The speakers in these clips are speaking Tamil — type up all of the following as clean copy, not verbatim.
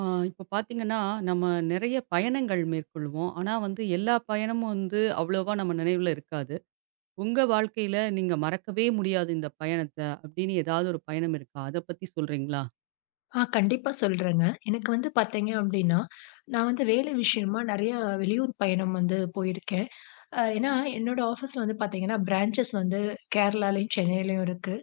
ஆ, இப்ப பாத்தீங்கன்னா, நம்ம நெறைய பயணங்கள் மேற்கொள்வோம். ஆனா வந்து எல்லா பயணமும் வந்து அவ்வளவா நம்ம நினைவுல இருக்காது. உங்க வாழ்க்கையில நீங்க மறக்கவே முடியாது இந்த பயணத்த அப்படின்னு ஏதாவது ஒரு பயணம் இருக்கா? அத பத்தி சொல்றீங்களா? ஆ கண்டிப்பா சொல்றேங்க. எனக்கு வந்து பார்த்தீங்க அப்டின்னா, நான் வந்து வேலை விஷயமா நெறைய வெளியூர் பயணம் வந்து போயிருக்கேன். ஏன்னா என்னோட ஆஃபீஸ்ல வந்து பார்த்தீங்கன்னா, பிரான்ச்சஸ் வந்து கேரளாலயும், சென்னையிலயும் இருக்கு.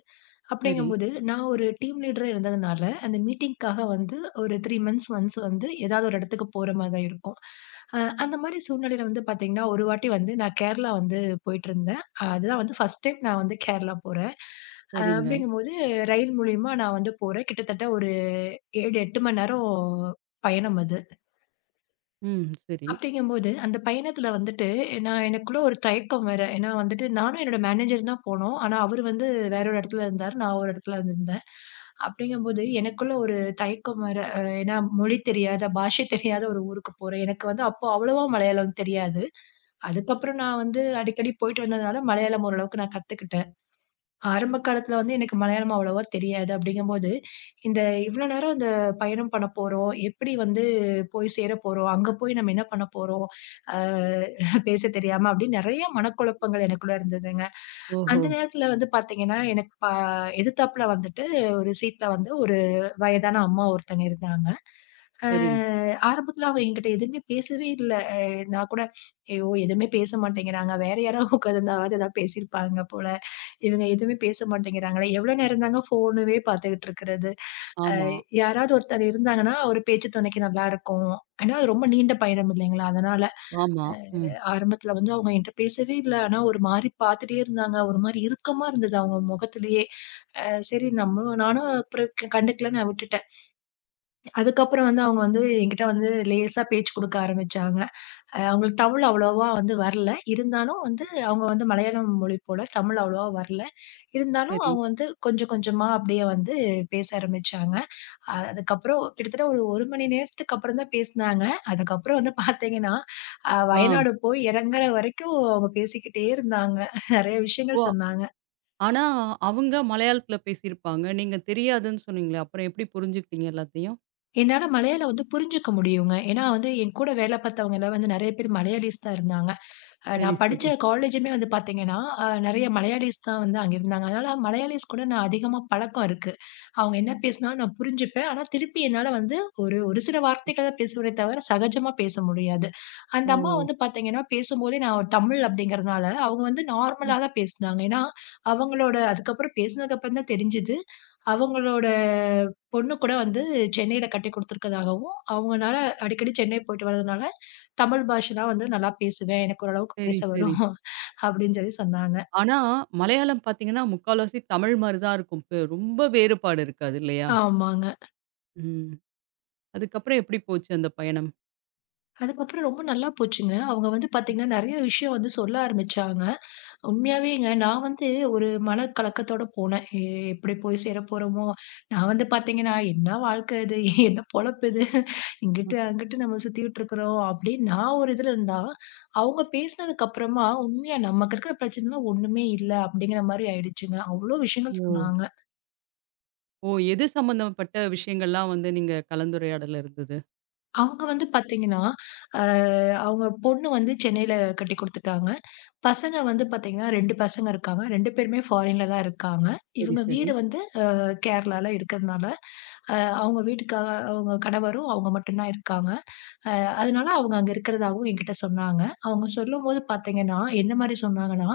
சரி, அப்படிங்கும்போது நான் ஒரு டீம் லீடரா இருந்ததுனால, அந்த மீட்டிங்க்காக வந்து ஒரு 3 மந்த்ஸ் ஒன்ஸ் வந்து ஏதாவது ஒரு இடத்துக்கு போற மாரி தான் இருக்கும். அ அந்த மாரி சூழ்நிலையில வந்து பார்த்தீங்கன்னா, ஒரு வாட்டி வந்து நான் கேரளா வந்து போயிட்டுருந்தேன். அதுதான் வந்து ஃபர்ஸ்ட் டைம் நான் வந்து கேரளா போறேன். சரிங்க. அப்படிங்கும்போது ரயில் மூலியமா நான் வந்து போறேன். கிட்டத்தட்ட ஒரு 7, 8 மணி நேரம் பயணம் அது. ம். சரி. அப்படிங்கும்போது, அந்த பயணத்தில வந்துட்டு நான் எனக்குள்ள ஒரு தயக்கம் வேற. ஏன்னா வந்துட்டு நானும் என்னோட மேனேஜரும் தான் போனோம். ஆனா, அவரு வந்து வேற ஒரு இடத்துல இருந்தாரு. நான் ஒரு இடத்துல இருந்திருந்தேன். அப்படிங்கும்போது எனக்குள்ள ஒரு தயக்கம் வேற. ஏன்னா மொழி தெரியாத, பாஷை தெரியாத ஒரு ஊருக்கு போறேன். எனக்கு வந்து அப்போ அவ்வளவா மலையாளம் தெரியாது. அதுக்கப்புறம் நான் வந்து அடிக்கடி போயிட்டு வந்ததுனால மலையாளம் ஓரளவுக்கு நான் கத்துக்கிட்டேன். ஆரம்ப காலத்துல வந்து எனக்கு மலையாளம் அவ்வளவா தெரியாது. அப்படிங்கும்போது, இந்த இவ்வளோ நேரம் இந்த பயணம் பண்ண போறோம். எப்படி வந்து போய் சேர போறோம்? அங்க போய் நம்ம என்ன பண்ண போறோம்? ஆ பேச தெரியாம அப்படின்னு நெறைய மனக்குழப்பங்கள் எனக்குள்ள இருந்ததுங்க. ஓஹோ! அந்த நேரத்துல வந்து பாத்தீங்கன்னா, எனக்கு ப எதிர்த்தாப்புல வந்துட்டு ஒரு சீட்ல வந்து ஒரு வயதான அம்மா ஒருத்தங்க இருந்தாங்க. அ சரிங்க. ஆரம்பத்துல அவ என்கிட்ட எதுவுமே பேசவே இல்ல. நான் கூட ஐயோ, எதுவுமே பேச மாட்டேங்கிறாங்க. வேற யாராவது உட்காந்துருந்தாவது ஏதாவது பேசியிருப்பாங்க போல. இவங்க எதுவுமே பேச மாட்டேங்கிறாங்களே! எவ்வளோ நேரம் தாங்க ஃபோனவே பார்த்துக்கிட்டு இருக்கிறது. ஆமா, யாராவது ஒருத்தர் இருந்தாங்கன்னா, ஒரு பேச்சு துணைக்கு நல்லாருக்கும். ஏன்னா, அது ரொம்ப நீண்ட பயணம் இல்லைங்களா? அதனால ஆமா. ம். ஆரம்பத்துல வந்து அவங்க என்ட்ட பேசவே இல்ல. ஆனா, ஒரு மாரி பார்த்துட்டே இருந்தாங்க. ஒரு மாரி இறுக்கமா இருந்தது அவங்க முகத்திலேயே. அ சரி நானும் அப்புறம் கண்டுக்கல நான் விட்டுட்டேன். அதுக்கப்புறம் வந்து அவங்க வந்து என்கிட்ட வந்து லேசா பேச்சு குடுக்க ஆரம்பிச்சாங்க. அவங்களுக்கு தமிழ் அவ்வளவா வந்து வரல. இருந்தாலும் வந்து அவங்க வந்து மலையாளம் மொழி போல தமிழ் அவ்வளவா வரல. இருந்தாலும் சரி. அவங்க வந்து கொஞ்சம் கொஞ்சமா அப்படியே வந்து பேச ஆரம்பிச்சாங்க. அதுக்கப்புறம் கிட்டத்தட்ட ஒரு 1 மணி நேரத்துக்கு அப்புறம் தான் பேசினாங்க. அதுக்கப்புறம் வந்து பார்த்தீங்கன்னா, ஆ. வயநாடு போய் இறங்குற வரைக்கும் அவங்க பேசிக்கிட்டே இருந்தாங்க. நெறைய விஷயங்கள் ஓ! சொன்னாங்க. ஆனா அவங்க மலையாளத்துல பேசியிருப்பாங்க. நீங்க தெரியாதுன்னு சொன்னீங்களே, அப்புறம் எப்படி புரிஞ்சுக்கிட்டீங்க எல்லாத்தையும்? என்னால மலையாளம் வந்து புரிஞ்சுக்க முடியுங்க. ஏன்னா வந்து என் கூட வேலை பார்த்தவங்க எல்லாம் வந்து நெறைய பேர் மலையாளிஸ் தான் இருந்தாங்க. சரி, நான் சரி. படிச்ச காலேஜுமே வந்து பார்த்தீங்கன்னா, நெறைய மலையாளிஸ் தான் வந்து அங்க இருந்தாங்க. அதனால மலையாளிஸ் கூட நான் அதிகமா பழக்கம் இருக்கு. அவங்க என்ன பேசினாலும் நான் புரிஞ்சுப்பேன். ஆனா திருப்பி என்னால வந்து ஒரு ஒரு சில வார்த்தைகள தான் பேசுவனே தவிர, சகஜமா பேச முடியாது. அந்த ஓ! அம்மா வந்து பார்த்தீங்கன்னா, பேசும்போதே நான் தமிழ் அப்படிங்கிறதுனால, அவங்க வந்து ம். நார்மலா தான் பேசினாங்க. ஏன்னா, அவங்களோட அதுக்கப்புறம் பேசினதுக்கப்புறம் தான் தெரிஞ்சுது, அவங்களோட பொண்ணு கூட வந்து சென்னையில கட்டி குடுத்துருக்கதாகவும், அவங்கனால அடிக்கடி சென்னை போயிட்டு வரதுனால, தமிழ் பாஷ தான் வந்து நல்லா பேசுவேன். எனக்கு ஓரளவுக்கு பேச சரி, சரி. வரும் அப்படின்னு சொல்லி சொன்னாங்க. ஆனா, மலையாளம் பார்த்தீங்கன்னா, முக்கால்வாசி தமிழ் மாரி தான் இருக்கும். ரொம்ப வேறுபாடு இருக்காது இல்லையா? ஆமாங்க. ம். அதுக்கப்புறம் எப்படி போச்சு அந்த பயணம்? அதுக்கப்புறம் ரொம்ப நல்லா போச்சுங்க. அவங்க வந்து பார்த்தீங்கன்னா, நெறைய விஷயம் வந்து சொல்ல ஆரம்பிச்சாங்க. உண்மையாவேங்க. நான் வந்து ஒரு மனக்கலக்கத்தோட போனேன். எப்படி போய் சேர போறோமோ? நான் வந்து பார்த்தீங்கன்னா, என்ன வாழ்க்கை இது? என்ன பொழப்பு இது? அ, இங்கிட்டு, அங்கிட்டு நம்ம சுத்திக்கிட்டு இருக்கிறோம். அப்படின்னு நான் ஒரு இதுல இருந்தா, அவங்க பேசினதுக்கு அப்புறமா, உண்மையா நமக்கு இருக்கிற பிரச்சனைலாம் ஒண்ணுமே இல்ல. அப்படிங்கிற மாரி ஆயிடுச்சுங்க. அவ்ளோ விஷயங்கள் ஓ! சொன்னாங்க. ஓ! எது சம்மந்தப்பட்ட விஷயங்கள்லாம் வந்து நீங்க கலந்துரையாடல் இருந்தது? அவங்க வந்து பார்த்தீங்கன்னா, அ அவங்க பொண்ணு வந்து சென்னையில கட்டி குடுத்துட்டாங்க. பசங்க வந்து பாத்தீங்கன்னா 2 பசங்க இருக்காங்க. 2 பேருமே ஃபாரின்ல தான் இருக்காங்க. சரி, இவங்க சரி. வீடு வந்து கேரளால இருக்கிறதுனால, அ அவங்க வீட்டுக்காக அவங்க கணவரும் அவங்க மட்டும் தான் இருக்காங்க. அதனால அவங்க அங்க இருக்கிறதாகவும் என்கிட்ட சொன்னாங்க. அவங்க சொல்லும்போது பார்த்தீங்கன்னா, என்ன மாரி சொன்னாங்கன்னா,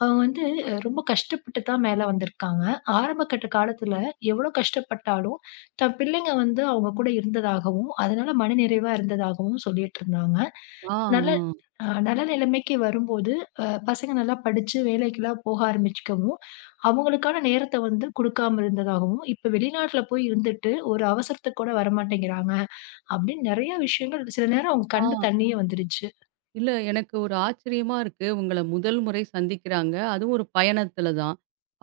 அவங்க வந்து ரொம்ப கஷ்டப்பட்டு தான் மேல வந்திருக்காங்க. ஆரம்பகட்ட காலத்துல எவ்வளோ கஷ்டப்பட்டாலும், தன் பிள்ளைங்க வந்து அவங்க கூட இருந்ததாகவும், அதனால மனநிறைவா இருந்ததாகவும் சொல்லிட்டுருந்தாங்க. ஆ, நல்ல நல்ல நிலைமைக்கு வரும்போது, பசங்க நல்லா படிச்சு வேலைக்கெல்லாம் போக ஆரம்பிச்சுக்கவும், அவங்களுக்கான நேரத்த வந்து குடுக்காம இருந்ததாகவும், இப்ப வெளிநாட்ல போய் இருந்துட்டு ஒரு அவசரத்துக்கு கூட வரமாட்டேங்கிறாங்க. அப்படின்னு நெறைய விஷயங்கள் சில நேரம் அவங்க ஆ, கண்ல ஆ. தண்ணியே வந்துருச்சு. இல்ல எனக்கு ஒரு ஆச்சரியமா இருக்கு. உங்கள முதல் முறை சந்திக்கிறாங்க. அதுவும் ஒரு பயணத்தில தான்.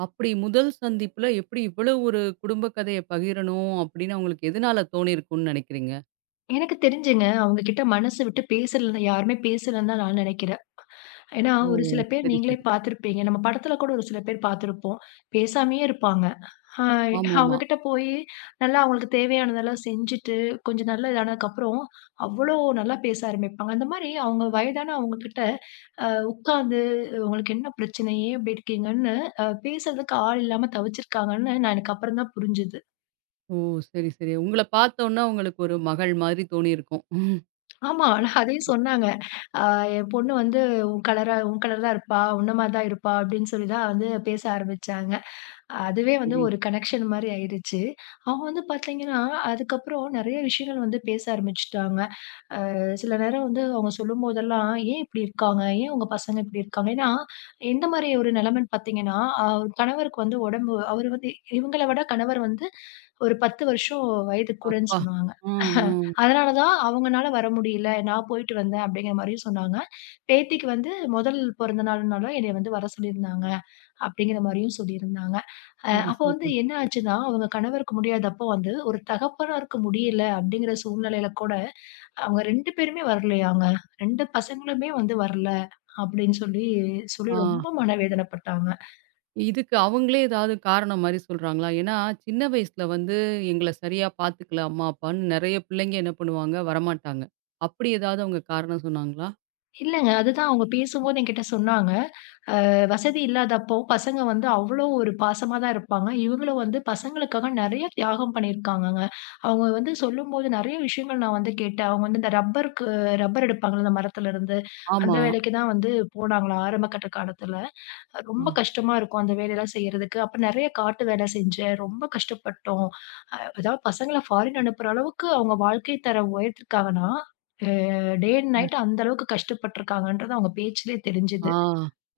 அப்படி முதல் சந்திப்புல எப்படி இவ்வளவு ஒரு குடும்ப கதைய பகிரணும் அப்படின்னு அவங்களுக்கு எதனால தோணியிருக்கும்னு நினைக்கிறீங்க? எனக்கு தெரிஞ்சுங்க, அவங்க கிட்ட மனசு விட்டு பேசல யாருமே பேசலன்னு தான் நான் நெனைக்கிறேன். ஏன்னா, ஓ! ஒரு சில பேர் சரி, நீங்களே சரி. பார்த்துருப்பீங்க. நம்ம படத்துல கூட ஒரு சில பேர் பார்த்துருப்போம். பேசாமயே இருப்பாங்க. அ அவங்க ஆமாமா. கிட்ட போயி நல்லா அவங்களுக்கு தேவையானதெல்லாம் செஞ்சுட்டு, கொஞ்சம் நல்லா இதானதுக்கப்புறம், அவ்வளோ நல்லா பேச ஆரம்பிப்பாங்க. அந்த மாரி அவங்க வயதானவங்க கிட்ட உட்கார்ந்து, "உங்களுக்கு என்ன பிரச்சனை? ஏன் இப்படி இருக்கீங்கன்னு" பேசுறதுக்கு ஆள் இல்லாம தவிச்சிருக்காங்கன்னு நான் எனக்கு அப்புறம் தான் புரிஞ்சுது. ஓ! சரி, சரி. உங்கள பார்த்தோன்ன உங்களுக்கு ஒரு மகள் மாதிரி தோணியிருக்கும். ம். ஆமா. நான் அதையும் சொன்னாங்க. "அ என் பொண்ணு வந்து உன் கலர் தான் இருப்பா. உன்ன மாரி தான் இருப்பா" அப்படின்னு சொல்லி தான் வந்து பேச ஆரம்பிச்சாங்க. அதுவே வந்து சரி ஒரு கனெக்ஷன் மாரி ஆயிடுச்சு. அவங்க வந்து பார்த்தீங்கன்னா, அதுக்கப்புறம் நெறைய விஷயங்கள் வந்து பேச ஆரம்பிச்சுட்டாங்க. சில நேரம் வந்து அவங்க சொல்லும்போதெல்லாம், "ஏன் இப்படி இருக்காங்க? ஏன் உங்க பசங்க இப்படி இருக்காங்க?" ஏன்னா, எந்த மாரி ஒரு நிலைமைன்னு பார்த்தீங்கன்னா, அ கணவருக்கு வந்து உடம்பு அவரு வந்து இவங்கள விட கணவர் வந்து ஒரு 10 வருஷம் வயது கூடன்னு அப்பா! சொன்னாங்க. ஆ, ஆ. அதனால தான் அவங்கனால வர முடியல. நான் போயிட்டு வந்தேன் அப்படிங்கிற மாரியும் சொன்னாங்க. பேத்திக்கு வந்து முதல் பிறந்த நாள்னால என்னைய வந்து வர சொல்லியிருந்தாங்க, அப்படிங்கிற மாரியும் சொல்லியிருந்தாங்க. சரி, அப்போ வந்து சரி. என்ன ஆச்சுன்னா, அவங்க கணவருக்கு முடியாதப்போ வந்து ஒரு தகப்பனாருக்கு முடியல அப்படிங்கிற சூழ்நிலையில கூட அவங்க 2 பேருமே வரலையாங்க. 2 பசங்களுமே வந்து வரல. அப்படின்னு சொல்லி ஆ. ரொம்ப மனவேதனைப்பட்டாங்க. இதுக்கு அவங்களே ஏதாவது காரணம் மாரி சொல்றாங்களா? ஏன்னா, சின்ன வயசுல வந்து எங்கள சரியா பார்த்துக்கல அம்மா, அப்பான்னு நெறைய பிள்ளைங்க என்ன பண்ணுவாங்க, வரமாட்டாங்க. அப்படி ஏதாவது அவங்க காரணம் சொன்னாங்களா? இல்லங்க. அதுதான் அவங்க பேசும்போது என்கிட்ட சொன்னாங்க. வசதி இல்லாதப்போ பசங்க வந்து அவ்வளோ ஒரு பாசமா தான் இருப்பாங்க. இவங்களும் வந்து பசங்களுக்காக நெறைய தியாகம் பண்ணியிருக்காங்கங்க. அவங்க வந்து சொல்லும்போது நெறைய விஷயங்கள் நான் வந்து கேட்டேன். அவங்க வந்து இந்த ரப்பருக்கு ரப்பர் எடுப்பாங்கல்ல அந்த மரத்துல இருந்து, அந்த ஆமா. வேலைக்கு தான் வந்து போனாங்களாம் ஆரம்ப கட்ட காலத்துல. ஆ. ரொம்ப கஷ்டமா இருக்கும் அந்த வேலையெல்லாம் செய்யறதுக்கு. அப்ப நெறைய காட்டு வேலை செஞ்சேன். ரொம்ப கஷ்டப்பட்டோம். அதாவது பசங்கள ஃபாரின் அனுப்புற அளவுக்கு அவங்க வாழ்க்கை தரம் உயர்த்திருக்காங்கன்னா, அ டே அண்ட் நைட் அந்த அளவுக்கு கஷ்டப்பட்டுருக்காங்கன்றது அவங்க பேச்சிலே தெரிஞ்சது. ஆ.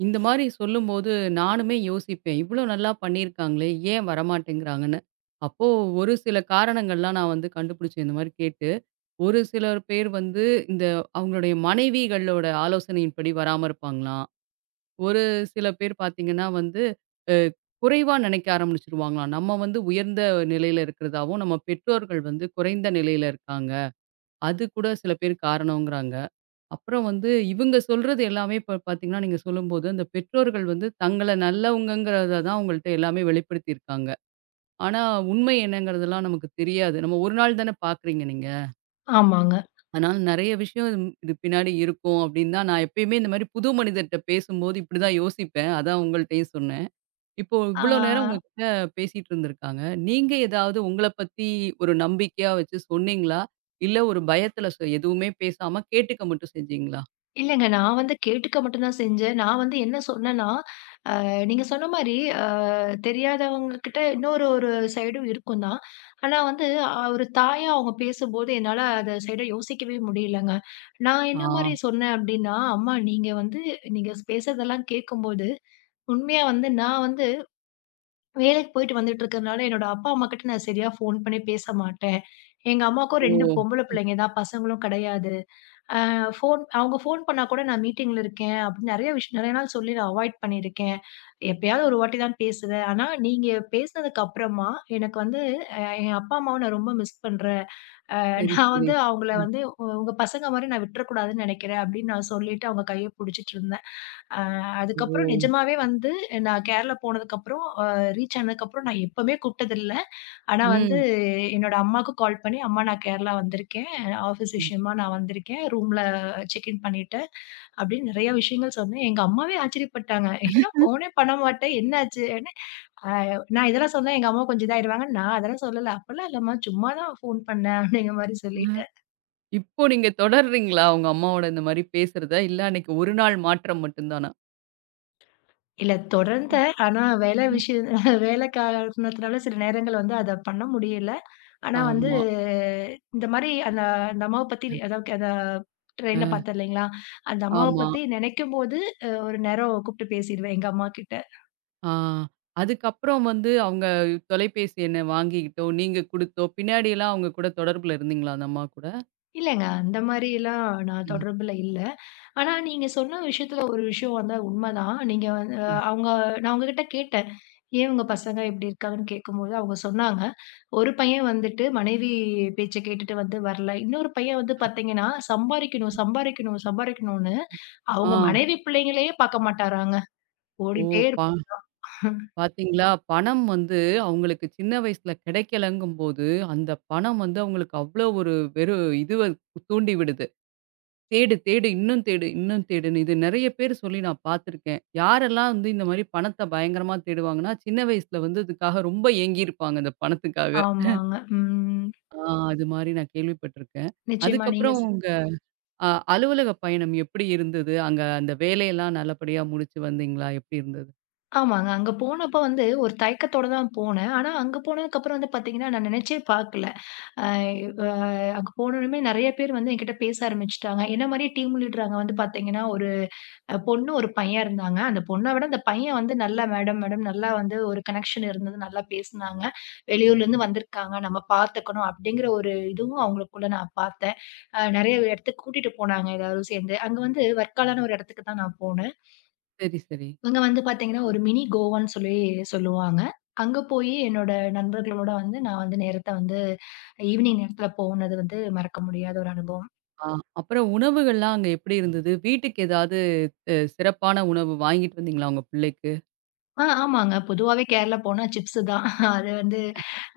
இந்த மாரி சொல்லும்போது நானுமே யோசிப்பேன். இவ்ளோ நல்லா பண்ணியிருக்காங்களே, ஏன் வரமாட்டேங்கிறாங்கன்னு. அப்போ ஒரு சில காரணங்கள்லாம் நான் வந்து கண்டுபிடிச்சேன் இந்த மாரி கேட்டு. ஒரு சிலர் பேர் வந்து இந்த அவங்களுடைய மனைவிகளோட ஆலோசனையின்படி வராம இருப்பாங்களாம். ஒரு சில பேர் பார்த்தீங்கன்னா வந்து, அ குறைவா நினைக்க ஆரம்பிச்சுருவாங்களாம். நம்ம வந்து உயர்ந்த நிலையில இருக்கிறதாவும், நம்ம பெற்றோர்கள் வந்து குறைந்த நிலையில இருக்காங்க. அது கூட சில பேர் காரணங்கிறாங்க. அப்புறம் வந்து இவங்க சொல்றது எல்லாமே இப்ப பார்த்தீங்கன்னா, நீங்க சொல்லும்போது அந்த பெற்றோர்கள் வந்து தங்கள நல்லவங்கங்கிறத தான் உங்கள்ட்ட எல்லாமே வெளிப்படுத்தியிருக்காங்க. ஆனா உண்மை என்னங்கிறதெல்லாம் நமக்கு தெரியாது. நம்ம ஒரு நாள் தானே பார்க்குறீங்க நீங்க. ஆமாங்க. அதனால நெறைய விஷயம் இது பின்னாடி இருக்கும் அப்படின்னு தான் நான் எப்பயுமே இந்த மாரி புது மனிதர்ட்ட பேசும்போது இப்படிதான் யோசிப்பேன். அதான் உங்கள்ட்டயும் சொன்னேன். இப்போ ஆ இவ்வளோ நேரம் உங்ககிட்ட பேசிட்டு இருந்திருக்காங்க. நீங்க ஏதாவது உங்கள பத்தி ஒரு நம்பிக்கையா வச்சு சொன்னீங்களா? இல்ல ஒரு பயத்துல எதுவுமே பேசாம கேட்டுக்க மட்டும் செஞ்சீங்களா? இல்லங்க. நான் வந்து கேட்டுக்க மட்டும் தான் செஞ்சேன். நான் வந்து என்ன சொன்னேன்னா, நீங்க சொன்ன மாரி, அ தெரியாதவங்க கிட்ட இன்னொரு சைடும் இருக்கும் தான். ஆனா வந்து ஒரு தாயா அவங்க பேசும்போது என்னால அந்த சைட யோசிக்கவே முடியலங்க. நான் என்ன ஆ. மாரி சொன்னேன் அப்டின்னா, "அம்மா நீங்க வந்து நீங்க பேசுறதெல்லாம் கேட்கும்போது, உண்மையா வந்து நான் வந்து வேலைக்கு போயிட்டு வந்துட்டு இருக்கறனால என்னோட அப்பா, அம்மா கிட்ட நான் சரியா ஃபோன் பண்ணி பேச மாட்டேன். எங்க அம்மாவுக்கும் ஓ! 2 பொம்பள பிள்ளைங்க தான், பசங்களும் கிடையாது." அவங்க ஃபோன் பண்ணா கூட நான் மீட்டிங்ல இருக்கேன் அப்படின்னு நெறைய விஷயம் நெறைய நாள் சொல்லி நான் அவாய்ட் பண்ணியிருக்கேன். எப்பயாவது ஒரு வாட்டி தான் பேசுவேன். ஆனா நீங்க பேசினதுக்கு அப்புறமா எனக்கு வந்து என் அப்பா, அம்மாவ நான் ரொம்ப மிஸ் பண்றேன். சரி, நான் சரி. வந்து அவங்கள ம். வந்து உங்க பசங்க மாரி நான் விட்டுறக்கூடாதுன்னு நெனைக்கிறேன் அப்படின்னு நான் சொல்லிட்டு அவங்க கைய புடிச்சிட்டு இருந்தேன். அ ஓ! அதுக்கப்புறம் நிஜமாவே வந்து நான் கேரளா போனதுக்கப்புறம் ரீச் ஆனதுக்கப்புறம் நான் எப்பவுமே கூப்பிட்டதில்ல. ஆனா வந்து ம். என்னோட அம்மாவுக்கு கால் பண்ணி, "அம்மா நான் கேரளா வந்திருக்கேன். ஆஃபீஸ் ம். விஷயமா நான் வந்திருக்கேன். ரூம்ல செக் இன் பண்ணிட்டேன்." அப்படின்னு நெறைய விஷயங்கள் சொன்னேன். எங்க அம்மாவே ஆச்சரியப்பட்டாங்க. "என்ன ஃபோனே பண்ண மாட்ட? என்னாச்சு?" என்ன அ நான் இதெல்லாம் சொன்னா எங்க அம்மா கொஞ்சம் இதாயிடுவாங்க. நான் அதெல்லாம் சொல்லல. "அப்பலாம் இல்லம்மா. சும்மா தான் ஃபோன் பண்ணேன்." அப்படிங்கிற மாரி ஆஹ். சொல்லிட்டேன். இப்போ நீங்க தொடர்றீங்களா? உங்க அம்மாவோட இந்த மாரி பேசுறத? இல்ல அன்னைக்கு ஒரு நாள் மாற்றம் மட்டும் தானா? இல்ல தொடர்ந்தேன். ஆனா வேலை காரணத்தினால சில நேரங்கள் வந்து அத பண்ண முடியல. ஆனா வந்து, ஆமா. இந்த மாரி அந்த அந்த அம்மாவ பத்தி அதாவது அந்த ட்ரெயின்ல அ. பார்த்தேன் இல்லைங்களா? அந்த அம்மாவ ஆமா. பத்தி நெனைக்கும்போது, ஒரு நேரம் கூப்ட்டு பேசிடுவேன் எங்க அம்மாகிட்ட. ஆ. அதுக்கப்புறம் வந்து அவங்க தொலைபேசி எண்ணை வாங்கிக்கிட்டோ, நீங்க குடுத்தோ, பின்னாடிலாம் அவங்க கூட தொடர்புல இருந்தீங்களா அந்த அம்மா கூட? இல்லங்க, அந்த மாரிலாம் நான் ம். தொடர்புல இல்ல. ஆனா நீங்க சொன்ன விஷயத்துல ஒரு விஷயம் வந்து உண்மதான். நீங்க வந்து ம். அவங்க நான் உங்ககிட்ட கேட்டேன். ஏன் உங்க பசங்க இப்டி இருக்காங்கன்னு கேட்கும்போது, அவங்க சொன்னாங்க. ஒரு பையன் வந்துட்டு மனைவி பேச்ச கேட்டுட்டு வந்து வரல. இன்னொரு பையன் வந்து பார்த்தீங்கன்னா, சம்பாரிக்கணும், சம்பாரிக்கணும், சம்பாரிக்கணும்னு ஆ. அவங்க மனைவி பிள்ளைங்களையே பார்க்க மாட்டாராங்க. ஓ! ஓடிட்டே இருப் பா பாத்தீங்களா? பணம் வந்து அவங்களுக்கு சின்ன வயசுல கிடைக்கலங்கும்போது, அந்த பணம் வந்து அவங்களுக்கு அவ்ளோ ஒரு வெறும் இதுவ தூண்டி விடுது. தேடு, தேடு, இன்னும் தேடு, இன்னும் தேடுன்னு. இது நெறைய பேர் சொல்லி நான் பாத்துருக்கேன். யாரெல்லாம் வந்து இந்த மாரி பணத்த பயங்கரமா தேடுவாங்கன்னா, சின்ன வயசுல வந்து இதுக்காக ரொம்ப ஏங்கியிருப்பாங்க, இந்த பணத்துக்காக. ஆமாங்க. ம். ஆ, அது மாரி நான் கேள்விப்பட்டுருக்கேன். நிச்சயமா நீங்க அதுக்கப்புறம் சொ உங்க அ அலுவலக பயணம் எப்படி இருந்தது? அங்க அந்த வேலையெல்லாம் நல்லபடியா முடிச்சு வந்தீங்களா? எப்படி இருந்தது? ஆமாங்க. அங்க போனப்ப வந்து ஒரு தயக்கத்தோட தான் போனேன். ஆனா, அங்க போனதுக்கப்புறம் வந்து பார்த்தீங்கன்னா, நான் நினைச்சே பார்க்கல. அ அ அங்க போனோனமே நெறைய பேர் வந்து என்கிட்ட பேச ஆரம்பிச்சுட்டாங்க. என்ன மாரியே டீம் லீடர் அங்க வந்து பார்த்தீங்கன்னா, ஒரு பொண்ணு, ஒரு பையன் இருந்தாங்க. அந்த பொண்ண விட அந்த பையன் வந்து நல்லா மேடம் நல்லா வந்து ஒரு கனெக்ஷன் இருந்தது. நல்லா பேசுனாங்க. வெளியூர்லேருந்து வந்திருக்காங்க. நம்ம பார்த்துக்கணும் அப்படிங்கிற ஒரு இதுவும் அவங்களுக்குள்ள நான் பார்த்தேன். நெறைய இடத்துக்கு கூட்டிட்டு போனாங்க எல்லாரும் சேர்ந்து. அங்க வந்து வர்க்காலான்னு ஒரு இடத்துக்கு தான் நான் போனேன். சரி, சரி. அங்க வந்து பார்த்தீங்கன்னா, ஒரு மினி கோவான்னு சொல்லி சொல்லுவாங்க. அங்க போயி என்னோட நண்பர்களோட வந்து நான் வந்து நேரத்த வந்து ஈவினிங் நேரத்துல போனது வந்து மறக்க முடியாத ஒரு அனுபவம். ஆ, அப்புறம் உணவுகள்லாம் அங்க எப்படி இருந்தது? வீட்டுக்கு ஏதாவது சிறப்பான உணவு வாங்கிட்டு வந்தீங்களா உங்க பிள்ளைக்கு? ஆமாங்க. பொதுவாவே கேரளா போனா சிப்ஸு தான். அது வந்து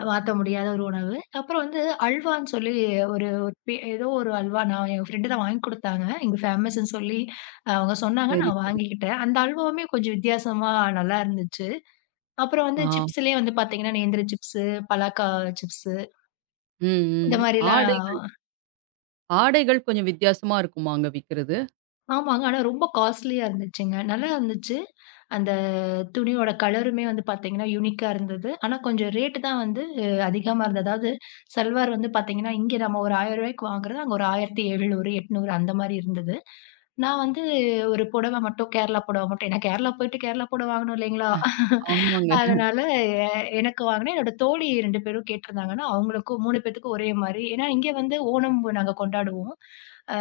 மாத்த முடியாத ஒரு உணவு. அப்புறம் வந்து அல்வான்னு சொல்லி ஒரு ஏதோ ஒரு அல்வா நான் என் ஃப்ரெண்டு தான் வாங்கி குடுத்தாங்க. இங்க ஃபேமஸ்ன்னு சொல்லி அவங்க சொன்னாங்க. சரி, நான் சரி. வாங்கிக்கிட்டேன். அந்த அல்வாவுமே கொஞ்சம் வித்தியாசமா நல்லா இருந்துச்சு. அப்புறம் வந்து ஆ. சிப்ஸ்லயே வந்து பார்த்தீங்கன்னா, நேந்திர சிப்ஸு, பலாக்கா சிப்ஸு ம், இந்த ம். ஆடைகள் மாரிலாம் ஆடைகள் கொஞ்சம் வித்தியாசமா இருக்குமா அங்க விக்கிறது? ஆமாங்க. ஆனா ரொம்ப காஸ்ட்லியா இருந்துச்சுங்க. நல்லா இருந்துச்சு. அந்த துணியோட கலருமே வந்து பார்த்தீங்கன்னா, யூனிக்கா இருந்தது. ஆனா கொஞ்சம் ரேட் தான் வந்து அதிகமா இருந்தது. அதாவது சல்வார் வந்து பார்த்தீங்கன்னா, இங்க நம்ம ஒரு ரூ. 1000க்கு வாங்குறது, அங்க ஒரு 1700, 800 அந்த மாரி இருந்தது. நான் வந்து ஒரு புடவை மட்டும் கேரளா புடவை மட்டும் ஏன்னா கேரளா போயிட்டு கேரளா புடவை வாங்கணும் இல்லைங்களா? ஆமாங்க. அதனால எனக்கு வாங்கினேன். என்னோட தோழி 2 பேரும் கேட்டிருந்தாங்கன்னா, அவங்களுக்கும் 3 பேத்துக்கும் ஒரே மாரி. ஏன்னா இங்க வந்து ஓணம் நாங்க கொண்டாடுவோம்.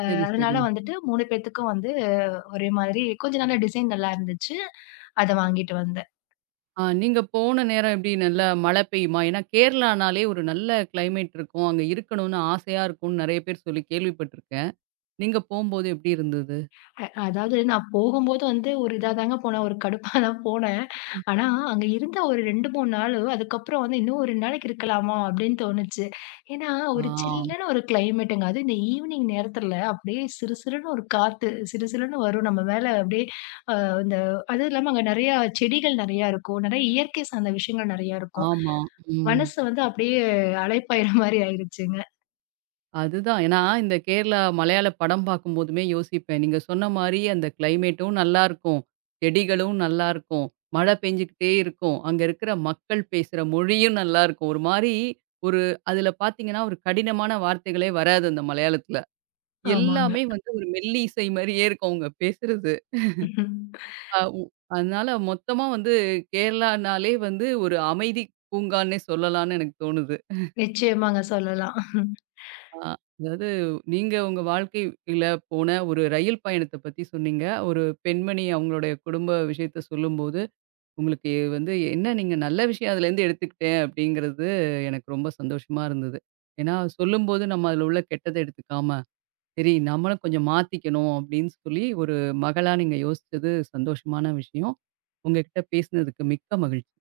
சரி, அதனால சரி. வந்துட்டு 3 பேத்துக்கும் வந்து ஒரே மாதிரி கொஞ்ச நல்ல டிசைன் நல்லா இருந்துச்சு. அத வாங்கிட்டு வந்தேன். ஆ, நீங்க போன நேரம் எப்படி நல்ல மழை பெய்யுமா? ஏன்னா கேரளானாலே ஒரு நல்ல கிளைமேட் இருக்கும். அங்க இருக்கணும்னு ஆசையா இருக்கும்னு நெறைய பேர் சொல்லி கேள்விப்பட்டுருக்கேன். நீங்க போம்போது எப்படி இருந்தது? அதாவது நான் போகும்போது வந்து ஒரு இதா தாங்க போனேன். ஒரு கடுப்பா தான் போனேன். ம். ஆனா, அங்க இருந்த ஒரு 2, 3 நாளு அதுக்கப்புறம் வந்து இன்னும் ஒரு 2 நாளைக்கு இருக்கலாமா அப்படின்னு தோணுச்சு. ஏன்னா, ஆ, ஒரு சில்லுன்னு ஒரு கிளைமேட்டுங்க. அதுவும் இந்த ஈவினிங் நேரத்துல அப்படியே சிறு சிறுன்னு ஒரு காத்து சிறு சிறுன்னு வரும். நம்ம மேல அப்படியே அ இந்த அதுவும் இல்லாம அங்க நெறையா செடிகள் நெறையா இருக்கும். நெறைய இயற்கை சார்ந்த விஷயங்கள் நெறையா இருக்கும். ஆமா. ம். மனசு வந்து அப்படியே அலைப்பாயுற மாரி ஆயிருச்சுங்க. அதுதான். ஏன்னா இந்த கேரளா மலையாள படம் பார்க்கும்போதுமே யோசிப்பேன். நீங்க சொன்ன மாரி அந்த கிளைமேட்டும் நல்லாருக்கும். செடிகளும் நல்லாருக்கும். மழை பெஞ்சுக்கிட்டே இருக்கும். அங்க இருக்கிற மக்கள் பேசுற மொழியும் நல்லாருக்கும். ஒரு மாரி ஒரு அதுல பார்த்தீங்கன்னா, ஒரு கடினமான வார்த்தைகளே வராது அந்த மலையாளத்துல. எல்லாமே வந்து ஒரு மெல்லிசை மாரியே இருக்கும் அவங்க பேசுறது. ஆமாங்க. அ உ அதனால மொத்தமா வந்து கேரளானாலே வந்து ஒரு அமைதி பூங்கான்னே சொல்லலான்னு எனக்கு தோணுது. நிச்சயமாங்க சொல்லலாம். அ அதாவது நீங்க உங்க வாழ்க்கையில போன ஒரு ரயில் பயணத்த பத்தி சொன்னீங்க. ஒரு பெண்மணி அவங்களுடைய குடும்ப விஷயத்த சொல்லும்போது, உங்களுக்கு வந்து என்ன நீங்க நல்ல விஷயம் அதுலேருந்து எடுத்துக்கிட்டேன் அப்படிங்கிறது எனக்கு ரொம்ப சந்தோஷமா இருந்தது. ஏன்னா சொல்லும்போது நம்ம அதில உள்ள கெட்டத எடுத்துக்காம சரி நம்மளும் கொஞ்சம் மாத்திக்கணும் அப்படின்னு சொல்லி ஒரு மகளா நீங்க யோசிச்சது சந்தோஷமான விஷயம். உங்ககிட்ட பேசினதுக்கு மிக்க மகிழ்ச்சி.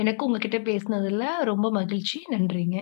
எனக்கும் உங்ககிட்ட பேசினதுல ரொம்ப மகிழ்ச்சி. நன்றிங்க.